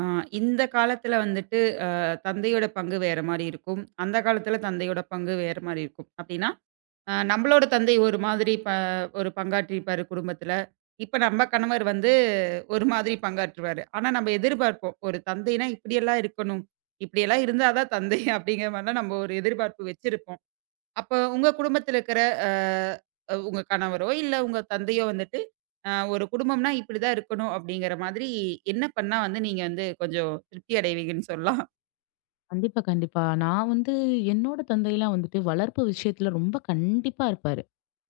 ஆ, இந்த காலத்துல வந்துட்டு தந்தையோட பங்கு வேற மாரி இருக்கும். அந்த காலத்துல தந்தையோட பங்கு வேற மாரி இருக்கும். அப்டின்னா, நம்மளோட தந்தை ஒரு மாதிரி ஒரு பங்காற்றியிருப்பாரு குடும்பத்துல. இப்ப நம்ம கணவர் வந்து ஒரு மாதிரி பங்காற்றுவாரு. ஆனா நம்ம எதிர்பார்ப்போம். ஒரு தந்தைனா இப்படியெல்லாம் இருக்கணும். இப்படியெல்லாம் இருந்தா தான் தந்தை அப்படிங்கிற மாரிலாம் நம்ம ஒரு எதிர்பார்ப்பு வச்சிருப்போம். அப்ப உங்க குடும்பத்தில இருக்கிற அ அ உங்க கணவரோ, இல்ல உங்க தந்தையோ வந்துட்டு, ஒரு குடும்பம்னா இப்படிதான் இருக்கணும் அப்படிங்கிற மாதிரி என்ன பண்ணா வந்து நீங்க வந்து கொஞ்சம் திருப்தி அடைவீங்கன்னு சொல்லலாம்? கண்டிப்பா, கண்டிப்பா. நான் வந்து என்னோட தந்தைலாம் வந்துட்டு வளர்ப்பு விஷயத்துல ரொம்ப கண்டிப்பா இருப்பாரு.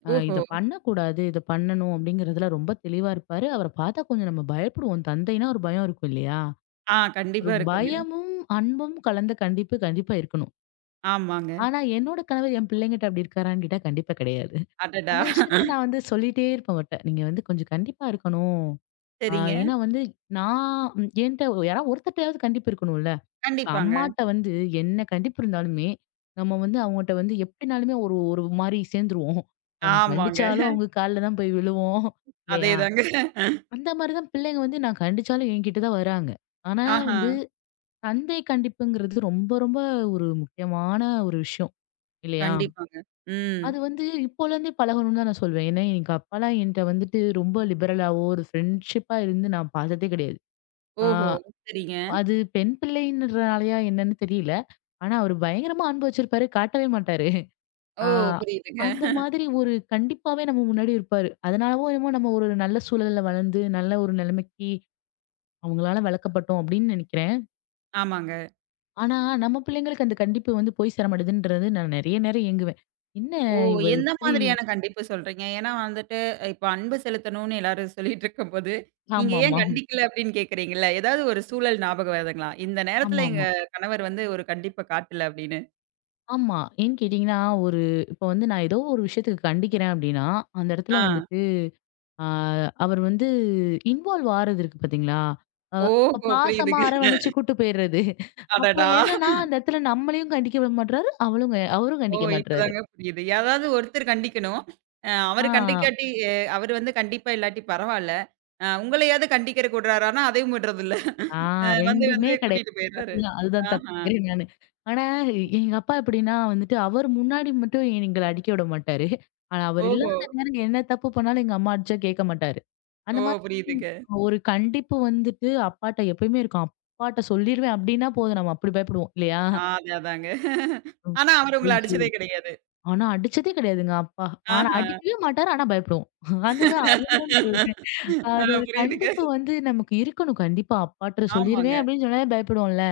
ஓஹோ! இத பண்ணக்கூடாது, இத பண்ணணும் அப்படிங்கிறதுல ரொம்ப தெளிவா இருப்பாரு. அவர பார்த்தா கொஞ்சம் நம்ம பயப்படுவோம். தந்தைனா ஒரு பயம் இருக்கும் இல்லையா? ஆ ஒரு கண்டிப்பா இருக்குங்க. பயமும், அன்பும் கலந்த கண்டிப்பு கண்டிப்பா இருக்கணும். ஆமாங்க. ஆனா என்னோட கணவர் என் பிள்ளைங்கிட்ட அப்படி இருக்காரான்னு கேட்டா கண்டிப்பா கிடையாது. அடடா! அந்த விஷயத்த நான் வந்து சொல்லிட்டே இருப்பேன் அவர்ட்ட. நீங்க வந்து கொஞ்சம் கண்டிப்பா இருக்கணும். அ சரிங்க. ஏன்னா வந்து நான் என்ட்ட யாராவது ஒருத்தர்ட்டயாவது கண்டிப்பு இருக்கணும்ல. இப்ப கண்டிப்பாங்க. அம்மாட்ட வந்து என்ன கண்டிப்பு இருந்தாலுமே, நம்ம வந்து அவங்கட்ட வந்து எப்படினாலுமே ஒரு ஒரு மாரி சேர்ந்துருவோம். அவங்க ஆமாங்க. கண்டிச்சாலும் அவங்க கால்ல தான் போய் விழுவோம். இல்லையா? அதேதாங்க. அந்த மாரி தான் பிள்ளைங்க வந்து நான் கண்டிச்சாலும் என்கிட்ட தான் வராங்க. ஆனா ஆஹா. வந்து தந்தை கண்டிப்புங்கிறது ரொம்ப ரொம்ப ஒரு முக்கியமான ஒரு விஷயம். இல்லையா? கண்டிப்பாங்க. ம். அது வந்து இப்போலேருந்தே பழகணும்னு தான் நான் சொல்வேன். ஏன்னா, எங்க அப்பாலாம் என்ட்ட வந்துட்டு ரொம்ப லிபரலாவோ, ஒரு ஃப்ரெண்ட்ஷிப்பா இருந்து நான் பார்த்ததே கிடையாது. ஆ, ஓஹோ! சரிங்க. அது பெண் பிள்ளைன்றனாலயா என்னன்னு தெரியல. ஆனா அவரு பயங்கரமா அன்பு வச்சிருப்பாரு. காட்டவே மாட்டாரு. ஓ! ஆ, புரியுதுங்க. அந்த மாதிரி ஒரு கண்டிப்பாவே நம்ம முன்னாடி இருப்பாரு. அதனாலவோ என்னமோ நம்ம ஒரு நல்ல சூழல்ல வளர்ந்து, நல்ல ஒரு நிலைமைக்கு அவங்களால வளர்க்கப்பட்டோம் அப்படின்னு நெனைக்கிறேன். ஆமாங்க. ஆனா நம்ம பிள்ளைங்களுக்கு அந்த கண்டிப்பு வந்து போய் சேரமாட்டேதுன்றது நான் நெறைய நேரம் ஏங்குவேன். என்ன ஓ! இவர் எந்த இப்படி மாதிரியான கண்டிப்பு சொல்றீங்க? ஏன்னா வந்துட்டு, இப்ப அன்பு செலுத்தணும்னு எல்லாரும் சொல்லிட்டு இருக்கும்போது, நீங்க ஏன் ஆமாமா. கண்டிக்கல அப்படின்னு கேட்கிறீங்கல்ல? ஏதாவது ஒரு சூழல் ஞாபகம் வருதுங்களா? இந்த நேரத்துல ஆமாமா. ஆமா. எங்க ஆமா, கணவர் வந்து ஒரு கண்டிப்ப காட்டல அப்படின்னு. ஆமா, ஏன்னு கேட்டீங்கன்னா, ஒரு இப்ப வந்து நான் ஏதோ ஒரு விஷயத்துக்கு கண்டிக்கிறேன் அப்படின்னா, அந்த ஆ. இடத்துல வந்துட்டு ஆ, அவர் வந்து இன்வால்வ் ஆறது இருக்கு பார்த்தீங்களா? அ அப்ப ஓஹோ! பாசமா புரியுதுங்க. அரவணைச்சு கூட்டு போயிறது. அப்போ அடடா! என்னன்னா, அந்த இடத்துல நம்மளையும் கண்டிக்க விட மாட்றாரு, அவரும் ஓ! கண்டிக்க மாட்றாரு. இப்பதாங்க புரியுது. யாராவது ஒருத்தர் கண்டிக்கணும். அவரு ஆ, கண்டிக்காட்டி அவரு வந்து கண்டிப்பா இல்லாட்டி பரவால்ல. உங்களையாவது கண்டிக்கிறக்கு விடுறாரான்னா, அதையும் விடுறதில்ல. ஆ, வந்து வந்து 2மே கிடையாது. கூட்டிட்டு போயிடுறாரு. அதுதான் அதுதான் ஆஹா! தப்புங்கிறேன் நானு. ஆனா எங்க அப்பா எப்படின்னா வந்துட்டு அவர் முன்னாடி மட்டும் எங்கள அடிக்க விட மாட்டாரு. ஆனா அவர் ஓஹோ! இல்லாத நேரம் என்ன தப்பு பண்ணாலும் எங்க அம்மா அடிச்சா கேட்க மாட்டாரு. ஓ! அந்த மாதிரி புரியுதுங்க. ஒரு கண்டிப்பு வந்துட்டு அப்பாட்ட எப்பயுமே இருக்கும். அப்பாட்ட சொல்லிருவேன் அப்படின்னா போதும். நம்ம அப்படி பயப்படுவோம் இல்லையா? ஆ அதான் அதாங்க. ம். ஆனா, அவரு உங்கள ஐயோ! அடிச்சதே கிடையாது. ஆனா அடிச்சதே கிடையாதுங்க அப்பா. ஆனா ஆஹா. அடிக்கவே மாட்டாரு. ஆனா பயப்படுவோம். அதுதான் அதுதான் சொல்றேன். ஆ அது ஒரு புரியுதுங்க. கண்டிப்பு வந்து நமக்கு இருக்கணும். கண்டிப்பா அப்பாட்ட சொல்லிருவேன் ஆமாங்க. அப்படின்னு சொன்னாலே பயப்படுவோம்ல.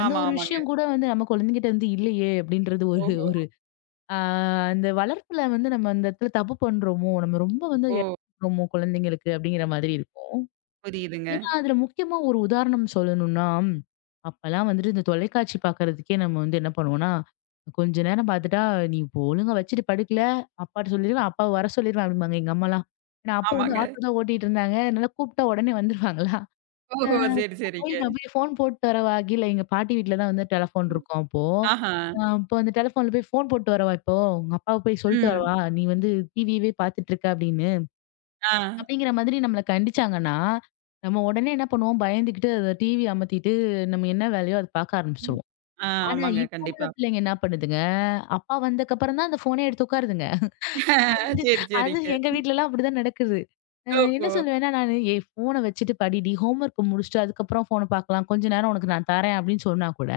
அந்த ஆமா, ஒரு ஆமாங்க. விஷயம் கூட வந்து நம்ம குழந்தைகிட்ட வந்து இல்லையே அப்படின்றது ஒரு ஓஹோ! ஒரு ஆ, அந்த வளர்ப்புல வந்து நம்ம அந்த இடத்துல தப்பு பண்றோமோ! நம்ம ரொம்ப வந்து ஓ! இழக்கிறோமோ குழந்தைங்களுக்கு அப்படிங்கிற மாதிரி இருக்கும். புரியுதுங்க. ஏன்னா, அதுல முக்கியமா ஒரு உதாரணம் சொல்லணும்னா, அப்பலாம் வந்துட்டு இந்த தொலைக்காட்சி பார்க்கறதுக்கே நம்ம வந்து என்ன பண்ணுவோம்னா, கொஞ்ச நேரம் பார்த்துட்டா, "நீ இப்போ ஒழுங்கா வச்சுட்டு படுக்கல, அப்பாட்ட சொல்லிருவேன், அப்பாவ வர சொல்லிருவேன்" அப்படிம்பாங்க எங்க அம்மாலாம். ஏன்னா, அப்போ வந்து ஆமாங்க. ஆட்டோ தான் ஓட்டிட்டு இருந்தாங்க. அதனால கூப்பிட்டா உடனே வந்துருவாங்களா. அ. ஓஹோ! சரி, சரிங்க. நான் போய் ஃபோன் போட்டு வரவா, கீழ எங்க பாட்டி வீட்ல தான் வந்து டெலஃபோன் இருக்கும் அப்போ. ஆஹா. அப்போ அந்த டெலஃபோன்ல போய் "ஃபோன் போட்டு வரவா இப்போ, உங்க அப்பாவ போய் சொல்லிட்டு ம். வரவா, நீ வந்து டிவியவே பார்த்துட்டு இருக்க" அப்படின்னு. ஆ. அப்படிங்கிற மாதிரி நம்மள கண்டிச்சாங்கன்னா, நம்ம உடனே என்ன பண்ணுவோம், பயந்துகிட்டு அத டிவி அமத்திட்டு, நம்ம என்ன வேலையோ அத பார்க்க ம். ஆரம்பிச்சுருவோம். ஆ ஆனா, ஆமாங்க. இப்போ உள்ள கண்டிப்பா. பிள்ளைங்க என்ன பண்ணுதுங்க, அப்பா வந்ததுக்கப்புறம் தான் அந்த ஃபோனே எடுத்து உட்காருதுங்க. ஆ அது சரி, அது சரிங்க. எங்க வீட்லலாம் அப்படிதான் நடக்குது. அ என்ன ஓஹோ! சொல்லுவேன்னா, நானு "ஏய் ஃபோன வச்சுட்டு படிடி, ஹோம் ஒர்க்க முடிச்சுட்டு அதுக்கப்புறம் ஃபோன பார்க்கலாம். கொஞ்ச நேரம் உனக்கு நான் தரேன்" அப்படின்னு சொன்னா கூட,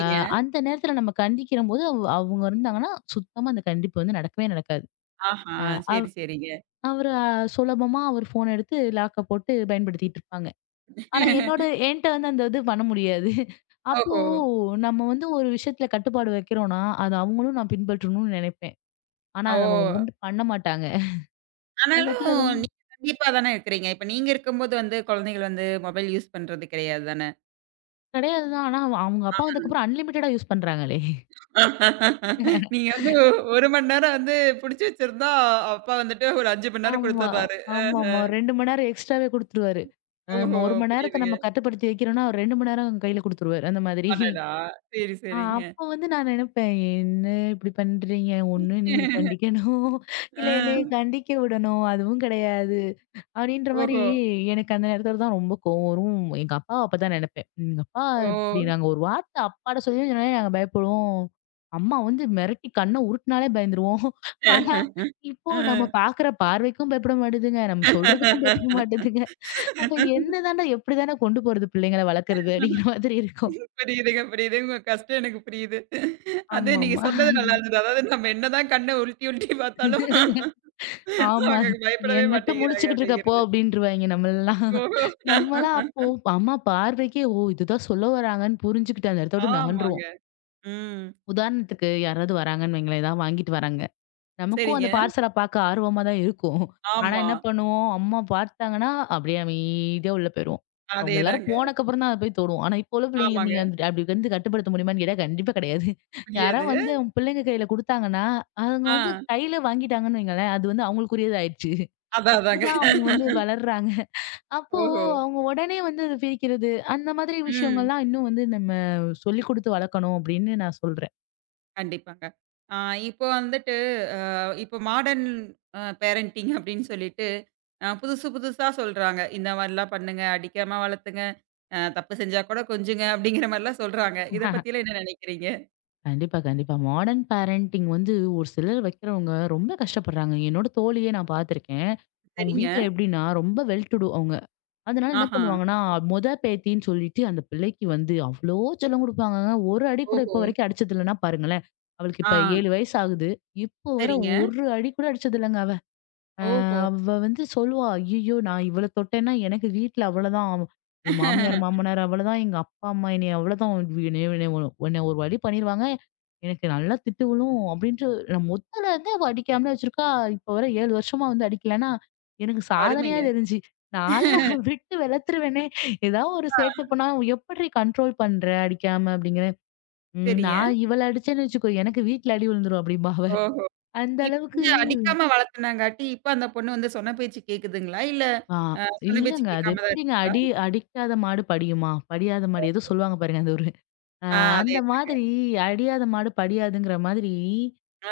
அ அந்த நேரத்துல நம்ம கண்டிக்கிறம்போது, அவங்க இருந்தாங்கன்னா, சுத்தமா அந்த கண்டிப்பு வந்து நடக்கவே நடக்காது. ஆஹா. அ அவ் சரி, சரிங்க. அவரு சுலபமா அவரு ஃபோன எடுத்து லாக்க போட்டு பயன்படுத்திட்டு இருப்பாங்க. ஆனா என்ட்ட வந்து அந்த இது பண்ண முடியாது. அப்போ ஓஹோ! நம்ம வந்து ஒரு விஷயத்துல கட்டுப்பாடு வைக்கிறோம்னா, அது அவங்களும் நான் பின்பற்றணும்னு நினைப்பேன். ஆனா ஓ! அத அவங்க வந்து பண்ண மாட்டாங்க. அந்த இடத்துல ஆனாலும் ரொம்ப நீங்க கண்டிப்பா தானே இருக்கிறீங்க. இப்ப நீங்க இருக்கும்போது வந்து குழந்தைகள் வந்து மொபைல் யூஸ் பண்றது கிடையாது தானே! கிடையாது தான். ஆனா அவங்க அவங்க அப்பா வந்ததுக்கப்புறம் அன்லிமிட்டடா யூஸ் பண்றாங்களே. நீங்க வந்து 1 மணி நேரம் வந்து புடிச்சு வச்சிருந்தா, அப்பா வந்துட்டு ஒரு 5 மணி நேரம் ஆமா, குடுத்துர்றாரு. ஆமாமா. 2 மணி நேரம் எக்ஸ்ட்ராவே குடுத்துருவாரு. அ ஓஹோ! 1 மணி நேரத்த புரியுதுங்க. நம்ம கட்டுப்படுத்தி வைக்கிறோம்னா, அவர் 2 மணி நேரம் கையில குடுத்துருவாரு. அந்த மாதிரி. அடடா! சரி, ஆ, சரிங்க. அப்ப வந்து நான் நினைப்பேன், "என்ன இப்படி பண்றீங்க? ஒண்ணு நீங்க கண்டிக்கணும், ஆ. இல்ல என்னைய கண்டிக்க விடணும், அதுவும் கிடையாது." அப்படின்ற மாரி ஓஹோ! எனக்கு அந்த நேரத்துல தான் ரொம்ப கோவம் வரும். எங்க அப்பாவ அப்பதான் நினைப்பேன். எங்க அப்பா ஓ! இப்படி நாங்க ஒரு வார்த்தை அப்பாட்ட சொன்னாலே நாங்க பயப்படுவோம். அம்மா வந்து மிரட்டி கண்ண உருட்டுனாலே பயந்துருவோம். ஆனா, இப்போ ஆ. நம்ம பாக்குற பார்வைக்கும் பயப்பட மாட்டேதுங்க, நம்ம சொல்றதுக்கும் பயப்பட மாட்டேதுங்க. அப்ப என்ன தாண்டா எப்படி தாண்டா கொண்டு போறது பிள்ளைங்கள வளர்க்கறது அப்படிங்கிற மாதிரி இருக்கும். புரியுதுங்க, புரியுது. உங்க கஷ்டம் எனக்கு புரியுது. அது நீங்க ஆமாமா. சொன்னது நல்லா இருந்தது. அதாவது நம்ம என்னதான் கண்ண உருட்டி உருட்டி பார்த்தாலும், ஆமா. அவங்க பயப்படவே "என்னத்த மாட்டேங்கிறாங்க முழிச்சுக்கிட்டு இருக்க போ" அப்படிங்கிறது. அப்படின்ருவாய்ங்க நம்மளலாம். ஓஹோ! நம்மலாம் அப்போ அம்மா பார்வைக்கே, "ஓ! இதுதான் சொல்ல வராங்கன்னு" புரிஞ்சுக்கிட்டு அந்த இடத்த விட்டு ஆமாங்க. நகன்றுவோம். ம். உதாரணத்துக்கு யாராவது வராங்கன்னு வைங்களேன், ஏதாவது வாங்கிட்டு வராங்க. நமக்கும் சரிங்க. அந்த பார்சல பாக்க ஆர்வமா தான் இருக்கும். ஆனா ஆமா. என்ன பண்ணுவோம், அம்மா பார்த்தாங்கன்னா, அப்படியே அமைதியா உள்ள போயிருவோம். அவங்க எல்லாரும் அதேதாங்க. போனக்கப்புறம் தான் அத போய் தொடுவோம். ஆனா இப்போ உள்ள பிள்ளைங்கள ஆமாங்க. நீங்க வந்து அப்படி வந்து கட்டுப்படுத்த முடியுமான்னு கேட்டா கண்டிப்பா கிடையாது. யாரா முடியாது. வந்து அவங்க பிள்ளைங்க கையில குடுத்தாங்கன்னா, அவங்க வந்து ஆ. கையில வாங்கிட்டாங்கன்னு வைங்களேன், அது வந்து அவங்களுக்குரியது ஆயிடுச்சு. அதான் அதாங்க. அப்படிதான் அவங்க வந்து வளர்றாங்க. அப்போ ஓஹோ! அவங்க உடனே வந்து அத பிரிக்கிறது, அந்த மாதிரி ம். விஷயங்கள்லாம் இன்னும் வந்து நம்ம சொல்லிக் குடுத்து வளர்க்கணும் அப்படின்னு நான் சொல்றேன். கண்டிப்பாங்க. ஆ இப்போ வந்துட்டு, அ இப்போ மாடர்ன் பேரண்டிங் அப்படின்னு சொல்லிட்டு, புதுசு புதுசா சொல்றாங்க. இந்த மாரிலாம் பண்ணுங்க, அடிக்காம வளர்த்துங்க, தப்பு செஞ்சா கூட கொஞ்சுங்க அப்படிங்கிற மாரிலாம் சொல்றாங்க. இத பத்திலாம் என்ன நினைக்கிறீங்க? கண்டிப்பா, கண்டிப்பா. மாடர்ன் பேரண்டிங் வந்து ஒரு சிலர் வைக்கிறவங்க ரொம்ப கஷ்டப்படுறாங்க. என்னோட தோழியே நான் பார்த்துருக்கேன். அவங்க சரிங்க. வீட்ல எப்படின்னா ரொம்ப வெல் டு டூ அவங்க. அதனால என்ன ஆஹா. பண்ணுவாங்கன்னா, மொத பேத்தின்னு சொல்லிட்டு அந்த பிள்ளைக்கு வந்து அவ்ளோ செல்லம் குடுப்பாங்கங்க. ஒரு அடி கூட ஓஹோ! இப்போ வரைக்கும் அடிச்சது இல்லன்னா பாருங்களேன். அவளுக்கு ஆ. இப்ப 7 வயசு ஆகுது. இப்போ வர சரிங்க. ஒரு அடி கூட அடிச்சது இல்லங்க அவ. அ ஓஹோ! அவ வந்து சொல்லுவா, "ஐயய்யோ! நான் இவள தொட்டேன்னா எனக்கு வீட்ல அவ்வளதான். என் மாமியார், மாமனார் அவ்வளதான். எங்க அப்பா, அம்மா என்னைய அவ்வளதான். என்னைய என்னைய உன்னை ஒரு வழி பண்ணிருவாங்க. எனக்கு நல்லா திட்டு விழும்." அப்படின்ட்டு நான் மொதல்ல இருந்தே அவ அடிக்காமலே வச்சிருக்கா. இப்ப வர 7 வருஷமா வந்து அடிக்கலன்னா, எனக்கு சாதனையா அருமைங்க. தெரிஞ்சு. நான்லாம் விட்டு வெளத்துருவேனே. ஏதாவது ஒரு ஆ. சேட்டை பண்ணா, "எப்புட்றீ கண்ட்ரோல் பண்ற அடிக்காம?" அப்படிங்கிறேன். "ம் சரிங்க. நான் இவள அடிச்சேன்னு வச்சுக்கோ, எனக்கு வீட்ல அடி விழுந்துரும்" அப்படிம்பா அவ. ஓஹோ! அந்த இப்ப அளவுக்கு. வந்து அடிக்காம வளர்த்துனாங்காட்டி, இப்ப அந்த பொண்ணு வந்து சொன்ன பேச்சு கேக்குதுங்களா? இல்ல ஆ, அ சொன்ன பேச்சு இல்லங்க. அது கேட்காம தான் எப்படிங்க இருக்குங்களா? அடி அடிக்காத மாடு படியுமா? படியாத மாடு ஏதோ சொல்லுவாங்க பாருங்க. அந்த ஒரு. அ ஆ அந்த அதேதாங்க. மாதிரி அடியாத மாடு படியாதுங்கிற மாதிரி,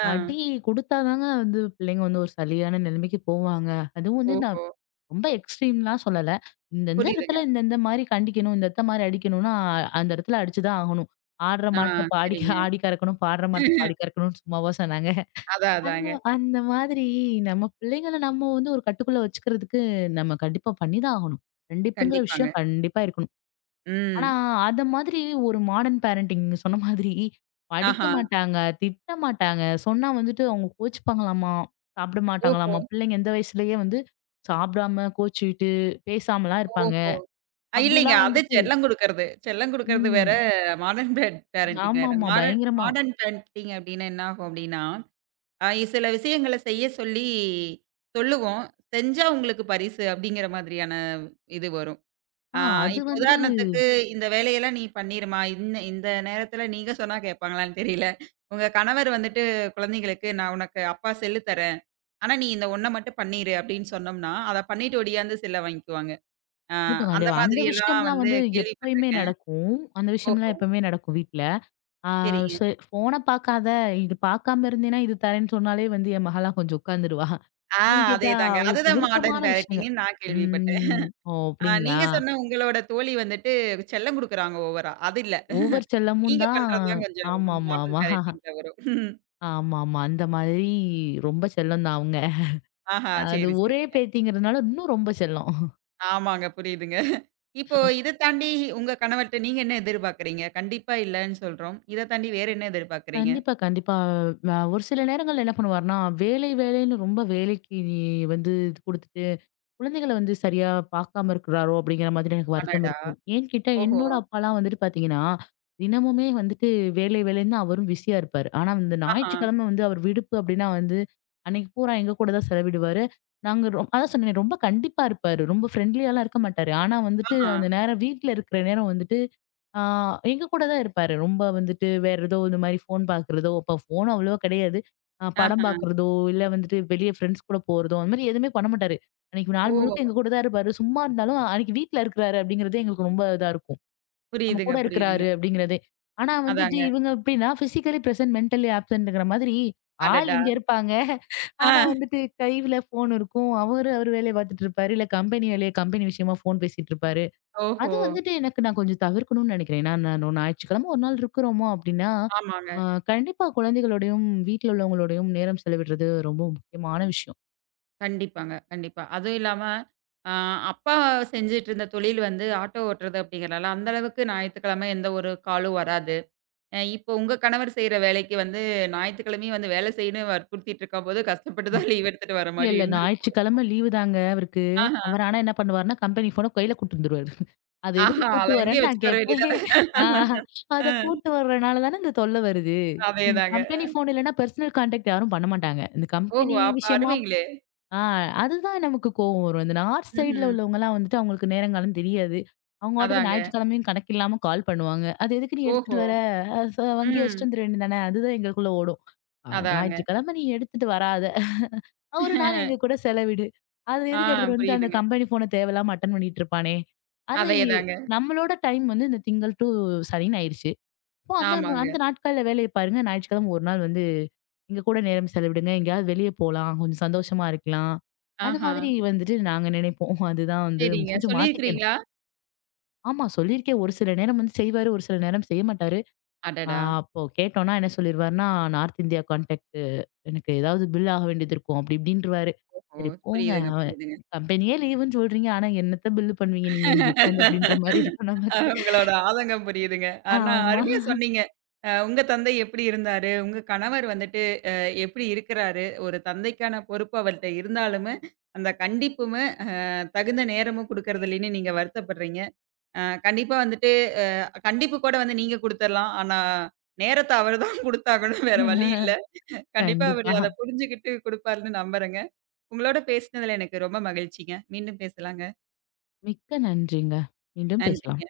ஆ. அடி குடுத்தாதாங்க வந்து பிள்ளைங்க வந்து ஒரு சரியான நிலைமைக்கு போவாங்க. அதுவும் வந்து நான் ஓஹோ! ரொம்ப எக்ஸ்ட்ரீம்லாம் சொல்லல. இந்த இந்த புரியுதுங்க. இடத்துல இந்த இந்த மாரி கண்டிக்கணும், இந்த இந்த மாரி அடிக்கணும்னா, அந்த இடத்துல அடிச்சு தான் ஆகணும். ஆடுற ஆ மாட்ட பாடி சரிங்க. ஆடி கறக்கணும், பாடுற மாட்ட பாடி கறக்கணும்னு சும்மாவா சொன்னாங்க? அதான் அந்த அதாங்க. அந்த மாதிரி நம்ம பிள்ளைங்கள நம்ம வந்து ஒரு கட்டுக்குள்ள வச்சுக்கிறதுக்கு நம்ம கண்டிப்பா பண்ணிதான் ஆகணும். கண்டிப்புங்கிற விஷயம் கண்டிப்பாங்க. கண்டிப்பா இருக்கணும். ஆனா ம். அத மாதிரி ஒரு மாடர்ன் பேரண்டிங் நீங்க சொன்ன மாதிரி படிக்க ஆஹா. மாட்டாங்க, திட்ட மாட்டாங்க, சொன்னா வந்துட்டு அவங்க கோச்சுப்பாங்களாமா, சாப்பிட ஓஹோ! மாட்டாங்களாமா, பிள்ளைங்க இந்த வயசுலயே வந்து சாப்பிடாம கோச்சுக்கிட்டு பேசாமலாம் இருப்பாங்க. ஓஹோ! இல்லைங்க. அப்படிலாம் அது வந்துட்டு. செல்லம் குடுக்கறது. செல்லம் குடுக்கறது வேற, ம். மாடர்ன் பேரண்டிங் வேற. ஆமாமா மாடர்ன் பயங்கரமா. மாடர்ன் பேரண்டிங் அப்டின்னா என்ன ஆகும் அப்டின்னா, அ சில விஷயங்கள செய்ய சொல்லி சொல்லுவோம். செஞ்சா உங்களுக்கு பரிசு அப்டிங்கிற மாதிரியான இது வரும். ஆ ஆ, அது இப்ப வந்து உதாரணத்துக்கு, இந்த வேலையெல்லாம் நீ பண்ணிரும்மா, இந்த இந்த நேரத்தில நீங்க சொன்னா கேட்பாங்களான்னு தெரியல. உங்க கணவர் வந்துட்டு குழந்தைங்களுக்கு, "நான் உனக்கு அப்பா செல்லு தரேன். ஆனா நீ இந்த ஒண்ண மட்டும் பண்ணிரு" அப்படின்னு சொன்னோம்னா, அத பண்ணிட்டு ஒடியாந்து செல்ல வாங்கிக்குவாங்க. ஆ கண்டிப்பா, அந்த கண்டிப்பா. அந்த மாதிரியெல்லாம் விஷயம்லாம் வந்து வந்து எப்பயுமே கேள்விப்பட்டுருக்கேன். நடக்கும். அந்த விஷயம்லாம் ஓஹோ! எப்பவுமே நடக்கும் வீட்ல. ஆ, சரிங்க. சரி ஃபோன பாக்காத, இது பாக்காம இருந்தேன்னா, இது தரேன்னு சொன்னாலே வந்து என் மகள்லாம் கொஞ்சம் உட்காந்துருவா. ஆ ஏன்னு கேட்டா, அதேதாங்க. அவளுக்கு அதுதான் மாடர்ன் விருப்பமான பேரண்டிங்ன்னு விஷயங்கள். நான் கேள்விப்பட்டேன். ம். ஓ! ஆ அப்டிங்களா? நீங்க சொன்ன உங்களோட தோழி வந்துட்டு செல்லம் குடுக்குறாங்க ஓவரா. அது இல்ல. ஓவர் செல்லமும் நீங்க தான். பண்றது தான் கொஞ்சம் ஆமாமா, மாடர்ன் ஆமா. பேரண்டிங்ல வரும். ஆமாமா. அந்த மாதிரி ரொம்ப செல்லம் தான் அவங்க. ஆஹா! அது சரி, ஒரே சரி. பேத்திங்கிறதுனால இன்னும் ரொம்ப செல்லம். ஆமாங்க. புரியுதுங்க. இப்போ இத தாண்டி உங்க கணவர்ட்ட நீங்க என்ன எதிர்பார்க்கிறீங்க? கண்டிப்பா இல்லன்னு சொல்றோம். இத தாண்டி வேற என்ன எதிர்பார்க்கிறீங்க? கண்டிப்பா, கண்டிப்பா. ஒரு சில நேரங்கள்ல என்ன பண்ணுவாருன்னா, வேலை வேலைன்னு ரொம்ப வேலைக்கு நீ வந்து இது குடுத்துட்டு, குழந்தைகள வந்து சரியா பார்க்காம இருக்கிறாரோ! அப்படிங்கிற மாதிரி எனக்கு வருத்தம் அடடா! இருக்கும். ஏன்னு கேட்டா, ஓஹோ! என்னோட அப்பாலாம் வந்துட்டு பார்த்தீங்கன்னா, தினமுமே வந்துட்டு வேலை வேலைன்னு அவரும் பிஸியா இருப்பாரு. ஆனா, இந்த ஆஹா! ஞாயிற்றுக்கிழமை வந்து அவர் விடுப்பு அப்படின்னா வந்து, அன்னைக்கு பூரா எங்க கூட தான் செலவிடுவாரு. நாங்க அதான் சொன்னேனே ரொம்ப கண்டிப்பா இருப்பாரு. ரொம்ப ஃப்ரெண்ட்லியாலாம் இருக்க மாட்டாரு. ஆனா வந்துட்டு, ஆஹா! அந்த நேரம் வீட்ல இருக்கிற நேரம் வந்துட்டு ஆ, எங்க கூட தான் இருப்பாரு. ரொம்ப வந்துட்டு வேற ஏதோ இந்த மாரி ஃபோன் பார்க்குறதோ, அப்ப ஃபோன் அவ்வளவா கிடையாது. ஆஹா! படம் பார்க்குறதோ, இல்ல வந்துட்டு வெளிய ஃப்ரெண்ட்ஸ் கூட போறதோ, அந்த மாரி எதுவுமே பண்ண மாட்டாரு. அன்னைக்கு நாள் முழுக்க ஓ! எங்க கூட தான் இருப்பாரு. சும்மா இருந்தாலும் அன்னைக்கு வீட்ல இருக்கிறாரு அப்படிங்கிறதே எங்களுக்கு ரொம்ப இதா இருக்கும். நம்ம புரியுதுங்க, கூட புரியுதுங்க. இருக்கிறாரு அப்படிங்கிறதே. ஆனா வந்துட்டு அதாங்க. இவங்க எப்படின்னா பிசிக்கலி பிரசன்ட், மென்டலி ஆப்சென்ட்ங்கிற மாதிரி ஆள் அடடா! இங்க இருப்பாங்க. ஆனா ஆ. வந்துட்டு கையில ஃபோன் இருக்கும். அவரு வேலைய பார்த்துட்டு இருப்பாரு. இல்ல கம்பெனி விஷயமா ஃபோன் பேசிட்டு இருப்பாரு. ஓஹோ! அது வந்துட்டு எனக்கு நான் கொஞ்சம் தவிர்க்கணும்னு நினைக்கிறேன். ஏன்னா, நான் ஞாயிற்றுக்கிழமை ஒரு நாள் இருக்கிறோமோ அப்படின்னா, ஆமாங்க. அ கண்டிப்பா குழந்தைகளோடையும், வீட்ல உள்ளவங்களோடையும் நேரம் செலவிடுறது ரொம்ப முக்கியமான விஷயம். கண்டிப்பாங்க, கண்டிப்பா. அதுவும் இல்லாம அ அப்பா செஞ்சுட்டு இருந்த தொழில் வந்து ஆட்டோ ஓட்டுறது அப்படிங்கிறனால, அந்த அளவுக்கு ஞாயித்துக்கிழமை எந்த ஒரு காலும் வராது. இப்போ உங்க கணவர் செய்ற வேலைக்கு வந்து ஞாயித்துக்கிழமையும் வந்து வேலை செய்யணும்னு வற்புறுத்திட்டு இருக்கும்போது, கஷ்டப்பட்டு தான் லீவ் எடுத்துட்டு வர இல்ல, மாரி இல்ல, இருந்திருக்கும். ஞாயிற்றுக்கிழமை லீவு தாங்க அவருக்கு. ஆஹா, அவர் ஆனா என்ன பண்ணுவாருன்னா, கம்பெனி ஃபோன கையில கூட்டு வந்துருவாரு. அது எதுக்கு ஆஹா அத கூட்டு அங்கேயே வரேன்னு நான் வச்சுட்டு வர வேண்டியது கேட்பேன். தானே. ஆ, அத அ கூட்டு வர்றனால தானே இந்த தொல்ல வருது. அதேதாங்க. கம்பெனி ஃபோன் இல்லன்னா, பெர்சனல் கான்டாக்ட் யாரும் பண்ண மாட்டாங்க. இந்த ஓஹோ! கம்பெனி அப்ப விஷயமா அருமைங்களே! ஆ, அதுதான் நமக்கு கோவம் வரும். இந்த நார்த் சைட்ல ம்ஹ்ம். உள்ளவங்கலாம் வந்துட்டு அவங்களுக்கு நேரங்காலம் தெரியாது. அவங்க பாட்டுக்கு அதாங்க. ஞாயிற்றுக்கிழமையும் கணக்கில்லாம கால் பண்ணுவாங்க. அது எதுக்கு நீ எடுத்துட்டு ஓஹோ! வர? அ ச வங்கி ம். வச்சுட்டு வந்துர வேண்டியது தானே! அதுதான் எங்களுக்குள்ள ஓடும். ஆமா. அதாங்க. ஞாயிற்றுக்கிழமை நீ எடுத்துட்டு வராத! ஒரு நாள் எங்க கூட செலவிடு. அது ஆ எதுக்கு எடுத்துட்டு வந்து அந்த புரியுதுங்க. கம்பெனி ஃபோன தேவையில்லாம அட்டெண்ட் பண்ணிட்டு இருப்பானே! அது அதேதாங்க. நம்மளோட டைம் வந்து இந்த திங்கள் டூ சனின்னு ஆயிருச்சு. அப்போ அந்த ஆமாங்க. அந்த நாட்கள்ல வேலைய பாருங்க. ஞாயிற்றுக்கிழமை ஒரு நாள் வந்து எங்க கூட நேரம் செலவிடுங்க. எங்கேயாவது வெளிய போலாம். கொஞ்சம் சந்தோஷமா இருக்கலாம். அந்த ஆஹா. மாதிரி வந்துட்டு நாங்க நினைப்போம். அதுதான் வந்து சரிங்க. கொஞ்சம் மாத்திக்கணும். சொல்லியிருக்கிறீங்களா? ஆமா சொல்லியிருக்கேன். ஒரு சில நேரம் வந்து செய்வாரு. ஒரு சில நேரம் செய்ய மாட்டாரு. ஆ, அடடா! அப்போ கேட்டோம்னா என்ன சொல்லிருவாருன்னா, நார்த் இந்தியா கான்டாக்ட் எனக்கு ஏதாவது பில் ஆக வேண்டியது இருக்கும். அப்படி இப்படின்ருவாரு. ஓஹோ! சரி போங்க. புரியுதுங்க, அவன் புரியுதுங்க. கம்பெனியே லீவுன்னு சொல்றீங்க. ஆனா என்னத்த பில் பண்ணுவீங்க நீங்க இங்க உட்காந்து அப்படின்ற மாரி இருக்கும் நமக்கு. உங்களோட ஆதங்கம் புரியுதுங்க. ஆனா ஆமா. அருமையா சொன்னீங்க. உங்க தந்தை எப்படி இருந்தாரு? உங்க கணவர் வந்துட்டு எப்படி இருக்கிறாரு? ஒரு தந்தைக்கான பொறுப்பு அவர்ட்ட இருந்தாலுமே, அந்த கண்டிப்புமே தகுந்த நேரமும் குடுக்கறது இல்லைன்னு நீங்க வருத்தப்படுறீங்க. கண்டிப்பா வந்துட்டு கண்டிப்பு கூட வந்து நீங்க குடுத்துரலாம். ஆனா நேரத்த அவரு தான் குடுத்தாகணும். வேற வழி இல்ல. கண்டிப்பா அவரு கண்டிப்பா. அத புரிஞ்சுகிட்டு குடுப்பாருன்னு நம்புறேங்க. உங்களோட பேசினதுல எனக்கு ரொம்ப மகிழ்ச்சிங்க. மீண்டும் பேசலாங்க. மிக்க நன்றிங்க. மீண்டும் பேசலாம். நன்றிங்க.